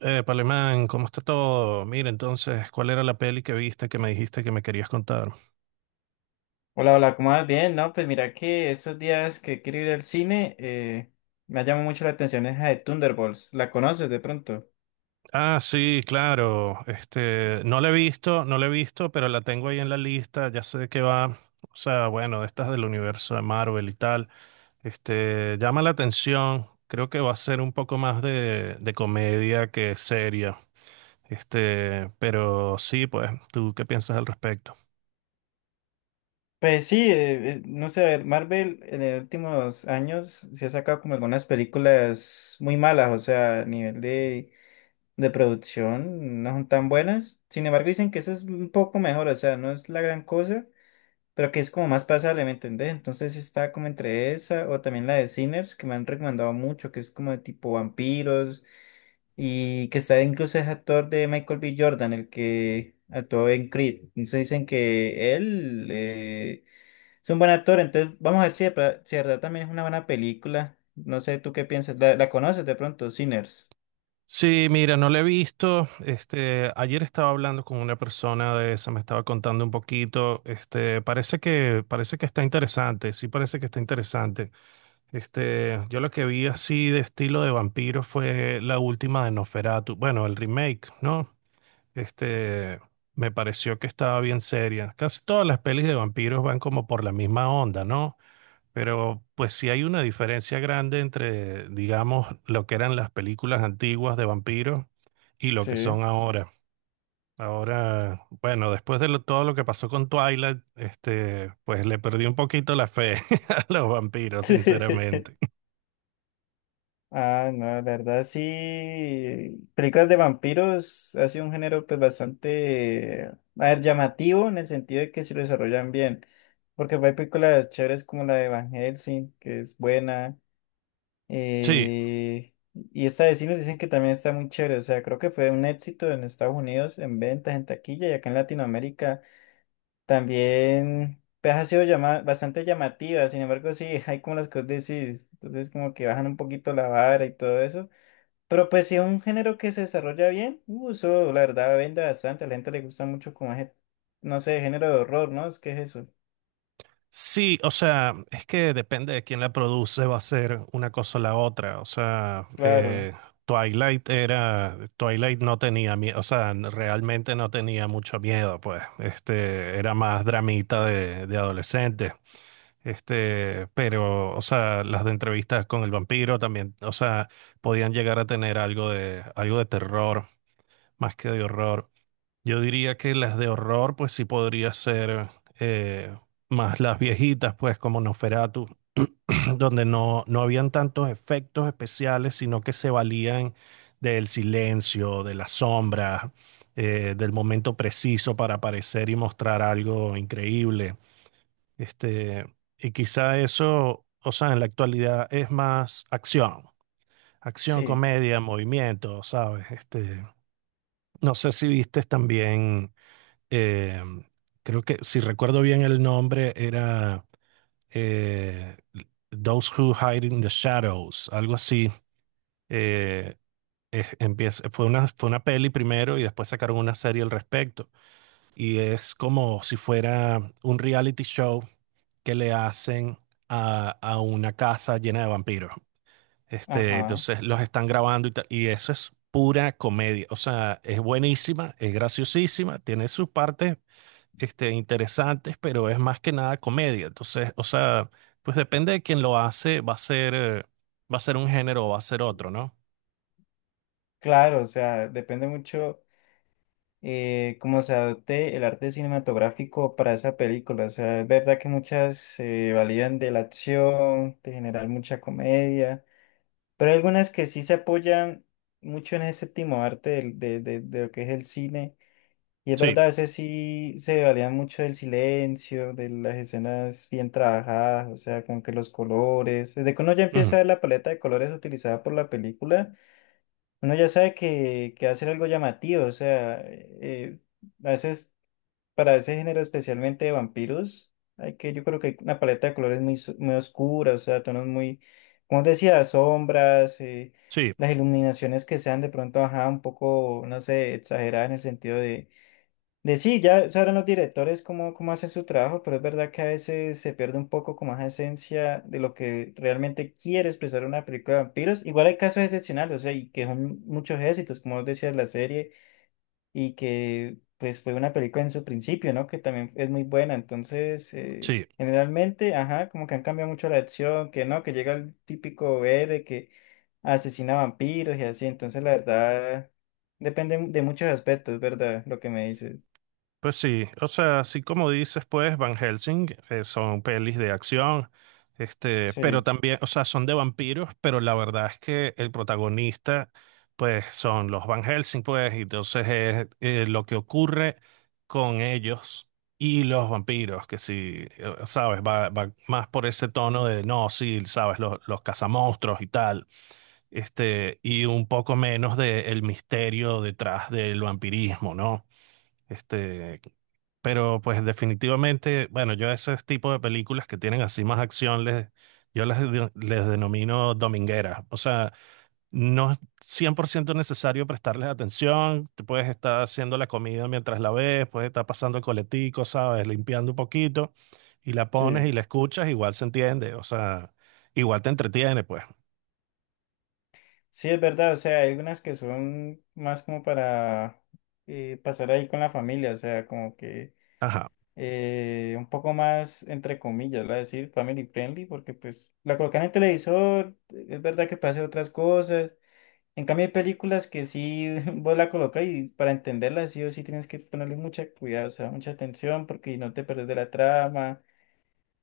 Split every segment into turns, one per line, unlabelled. Palemán, ¿cómo está todo? Mira, entonces, ¿cuál era la peli que viste que me dijiste que me querías contar?
Hola, hola, ¿cómo vas? Bien, no, pues mira que esos días que quiero ir al cine, me ha llamado mucho la atención esa de Thunderbolts, ¿la conoces de pronto?
Ah, sí, claro. No la he visto, pero la tengo ahí en la lista, ya sé de qué va. O sea, bueno, estas del universo de Marvel y tal. Llama la atención. Creo que va a ser un poco más de comedia que seria. Pero sí, pues, ¿tú qué piensas al respecto?
Pues sí, no sé, a ver, Marvel en los últimos años se ha sacado como algunas películas muy malas, o sea, a nivel de producción no son tan buenas, sin embargo dicen que esa es un poco mejor, o sea, no es la gran cosa, pero que es como más pasable, ¿me entendés? Entonces está como entre esa o también la de Sinners, que me han recomendado mucho, que es como de tipo vampiros y que está incluso es actor de Michael B. Jordan, el que actuó en Creed. Entonces dicen que él es un buen actor, entonces vamos a ver si si de verdad también es una buena película. No sé, ¿tú qué piensas? ¿La conoces de pronto, Sinners?
Sí, mira, no la he visto. Ayer estaba hablando con una persona de esa, me estaba contando un poquito. Este, parece que está interesante, sí parece que está interesante. Yo lo que vi así de estilo de vampiro fue la última de Nosferatu, bueno, el remake, ¿no? Este, Me pareció que estaba bien seria. Casi todas las pelis de vampiros van como por la misma onda, ¿no? Pero pues sí hay una diferencia grande entre, digamos, lo que eran las películas antiguas de vampiros y lo que
Sí.
son ahora. Ahora, bueno, después de todo lo que pasó con Twilight, pues le perdí un poquito la fe a los vampiros, sinceramente.
Ah, no, la verdad sí. Películas de vampiros ha sido un género pues bastante, a ver, llamativo en el sentido de que se lo desarrollan bien. Porque hay películas chéveres como la de Van Helsing, que es buena.
Sí,
eh, y esta de sí nos dicen que también está muy chévere. O sea, creo que fue un éxito en Estados Unidos en ventas, en taquilla y acá en Latinoamérica también pues, ha sido bastante llamativa. Sin embargo, sí, hay como las que vos decís. Entonces como que bajan un poquito la vara y todo eso. Pero pues si es un género que se desarrolla bien, eso la verdad vende bastante, a la gente le gusta mucho como ese, no sé, género de horror, ¿no? Es que es eso.
sí, o sea, es que depende de quién la produce, va a ser una cosa o la otra. O sea,
Claro,
Twilight era, Twilight no tenía miedo, o sea, realmente no tenía mucho miedo, pues, este, era más dramita de adolescentes. Pero, o sea, las de entrevistas con el vampiro también, o sea, podían llegar a tener algo de terror, más que de horror. Yo diría que las de horror, pues sí podría ser eh, más las viejitas, pues como Nosferatu, donde no, no habían tantos efectos especiales, sino que se valían del silencio, de las sombras, del momento preciso para aparecer y mostrar algo increíble. Este, y quizá eso, o sea, en la actualidad es más acción, acción,
sí,
comedia, movimiento, ¿sabes? No sé si viste también, eh, creo que si recuerdo bien el nombre, era eh, Those Who Hide in the Shadows, algo así. Eh, Empieza, fue una peli primero y después sacaron una serie al respecto. Y es como si fuera un reality show que le hacen a una casa llena de vampiros.
ajá,
Entonces los están grabando y tal, y eso es pura comedia. O sea, es buenísima, es graciosísima, tiene sus partes interesantes, pero es más que nada comedia. Entonces, o sea, pues depende de quién lo hace, va a ser un género o va a ser otro, ¿no?
claro, o sea, depende mucho cómo se adopte el arte cinematográfico para esa película, o sea, es verdad que muchas se validan de la acción, de generar mucha comedia, pero hay algunas que sí se apoyan mucho en ese séptimo arte de lo que es el cine. Y es
Sí,
verdad, ese sí se valía mucho del silencio, de las escenas bien trabajadas, o sea, como que los colores. Desde que uno ya
ujú,
empieza a ver la paleta de colores utilizada por la película, uno ya sabe que va a ser algo llamativo, o sea, a veces, para ese género especialmente de vampiros, hay que, yo creo que hay una paleta de colores muy, muy oscura, o sea, tonos muy, como decía, sombras,
sí,
las iluminaciones que sean de pronto, ajá, un poco, no sé, exageradas en el sentido de sí, ya sabrán los directores cómo, cómo hacen su trabajo, pero es verdad que a veces se pierde un poco como esa esencia de lo que realmente quiere expresar una película de vampiros. Igual hay casos excepcionales, o sea, y que son muchos éxitos, como vos decías, la serie, y que pues fue una película en su principio, ¿no? Que también es muy buena. Entonces,
sí.
generalmente, ajá, como que han cambiado mucho la acción, que no, que llega el típico héroe que asesina vampiros y así. Entonces, la verdad, depende de muchos aspectos, ¿verdad? Lo que me dices.
Pues sí, o sea, así como dices, pues Van Helsing son pelis de acción, pero
Sí.
también, o sea, son de vampiros, pero la verdad es que el protagonista, pues son los Van Helsing, pues, y entonces es lo que ocurre con ellos y los vampiros, que sí, sabes, va más por ese tono de, no, sí, sabes, los cazamonstruos y tal, y un poco menos de el misterio detrás del vampirismo, ¿no? Este, pero pues definitivamente, bueno, yo ese tipo de películas que tienen así más acción, yo les denomino domingueras. O sea, no es 100% necesario prestarles atención. Te puedes estar haciendo la comida mientras la ves, puedes estar pasando el coletico, ¿sabes? Limpiando un poquito y la pones
Sí,
y la escuchas, igual se entiende. O sea, igual te entretiene, pues.
sí, es verdad, o sea, hay algunas que son más como para pasar ahí con la familia, o sea, como que
Ajá.
un poco más, entre comillas, ¿verdad? Decir family friendly, porque pues la colocan en el televisor, es verdad que puede hacer otras cosas, en cambio hay películas que sí vos la colocas y para entenderla sí o sí tienes que ponerle mucha cuidado, o sea, mucha atención, porque no te perdes de la trama.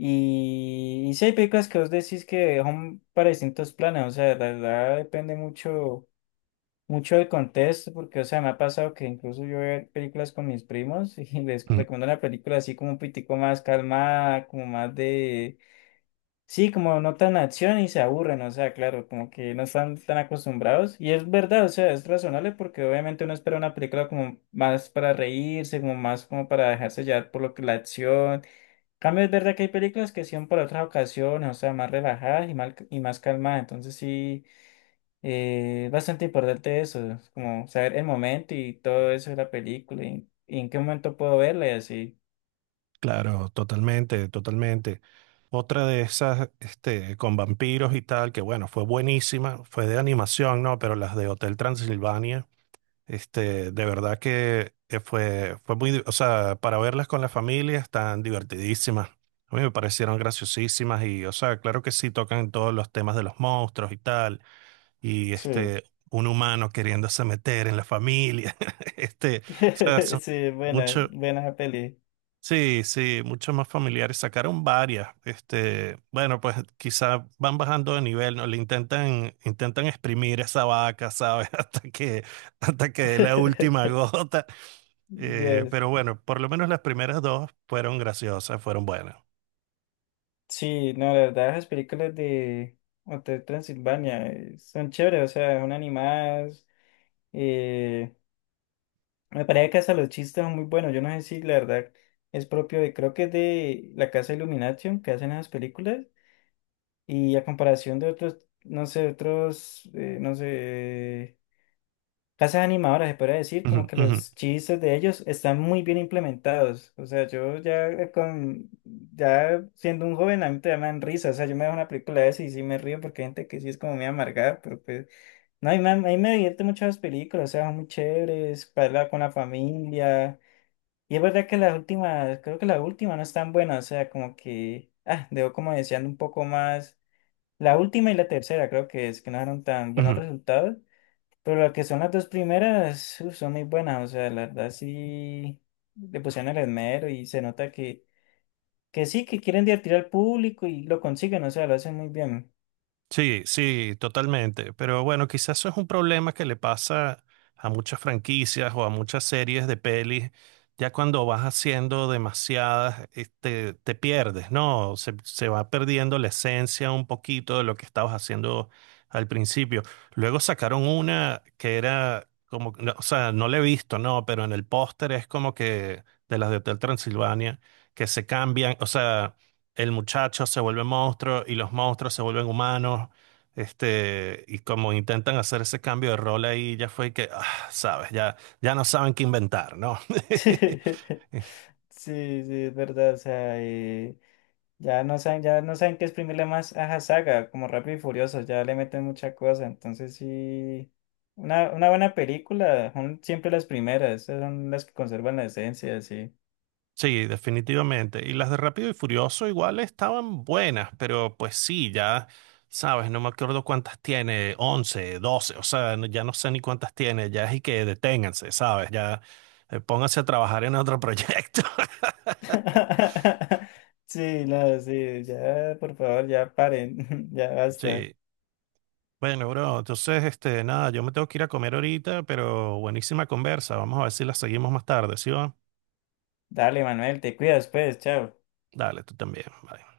Y sí hay películas que vos decís que son para distintos planes, o sea, la verdad depende mucho el contexto, porque, o sea, me ha pasado que incluso yo veo películas con mis primos y les
Mm.
recomiendo una película así como un pitico más calmada, como más de, sí, como no tan acción y se aburren, o sea, claro, como que no están tan acostumbrados. Y es verdad, o sea, es razonable porque obviamente uno espera una película como más para reírse, como más como para dejarse llevar por lo que la acción. En cambio, es verdad que hay películas que son para otras ocasiones, o sea, más relajadas y, mal, y más calmadas, entonces sí. Bastante importante eso, es como saber el momento y todo eso de la película y en qué momento puedo verla y así.
Claro, totalmente, totalmente. Otra de esas, este, con vampiros y tal, que bueno, fue buenísima, fue de animación, ¿no? Pero las de Hotel Transilvania, de verdad que fue, fue muy, o sea, para verlas con la familia están divertidísimas. A mí me parecieron graciosísimas y, o sea, claro que sí tocan todos los temas de los monstruos y tal, y
Sí.
este, un humano queriéndose meter en la familia, este, o sea, son
Sí, buena,
mucho.
buena esa peli.
Sí, sí, mucho más familiares. Sacaron varias. Este, bueno, pues quizá van bajando de nivel, ¿no? Intentan exprimir esa vaca, ¿sabes? Hasta que dé la última gota.
Dios.
Pero bueno, por lo menos las primeras dos fueron graciosas, fueron buenas.
Sí, no, la verdad, las películas de Hotel Transilvania son chéveres, o sea, son animadas. eh, Me parece que hasta los chistes son muy buenos. Yo no sé si la verdad es propio de, creo que es de la Casa Illumination que hacen esas películas. Y a comparación de otros, no sé, casas animadoras, se podría decir,
Ujú,
como que
ujú,
los chistes de ellos están muy bien implementados. O sea, yo ya con, ya siendo un joven, a mí te dan risa. O sea, yo me veo una película de esas y sí me río porque hay gente que sí es como muy amargada, pero pues, no, a mí me divierte mucho las películas, o sea, son muy chéveres, para hablar con la familia. Y es verdad que las últimas, creo que la última no es tan buena, o sea, como que, ah, debo como deseando un poco más la última y la tercera creo que es que no dieron tan buenos
ujú.
resultados, pero lo que son las dos primeras uf, son muy buenas, o sea, la verdad sí le pusieron el esmero y se nota que sí, que quieren divertir al público y lo consiguen, o sea, lo hacen muy bien.
Sí, sí, totalmente. Pero bueno, quizás eso es un problema que le pasa a muchas franquicias o a muchas series de pelis. Ya cuando vas haciendo demasiadas, te pierdes, ¿no? Se va perdiendo la esencia un poquito de lo que estabas haciendo al principio. Luego sacaron una que era como, no, o sea, no la he visto, ¿no? Pero en el póster es como que de las de Hotel Transilvania, que se cambian, o sea el muchacho se vuelve monstruo y los monstruos se vuelven humanos. Y como intentan hacer ese cambio de rol ahí, ya fue que, ah, sabes, ya, ya no saben qué inventar, ¿no?
Sí, sí, es verdad, o sea, ya no saben qué exprimirle más a la Saga, como Rápido y Furioso, ya le meten mucha cosa, entonces sí. Una buena película, son siempre las primeras, esas son las que conservan la esencia, sí.
Sí, definitivamente. Y las de Rápido y Furioso igual estaban buenas, pero pues sí, ya, sabes, no me acuerdo cuántas tiene, 11, 12, o sea, ya no sé ni cuántas tiene, ya es y que deténganse, ¿sabes? Ya pónganse a trabajar en otro proyecto.
Sí, no, sí, ya, por favor, ya paren, ya basta.
Sí, bueno, bro, entonces, nada, yo me tengo que ir a comer ahorita, pero buenísima conversa. Vamos a ver si la seguimos más tarde, ¿sí va?
Dale, Manuel, te cuidas, pues, chao.
Dale, tú también. Bye.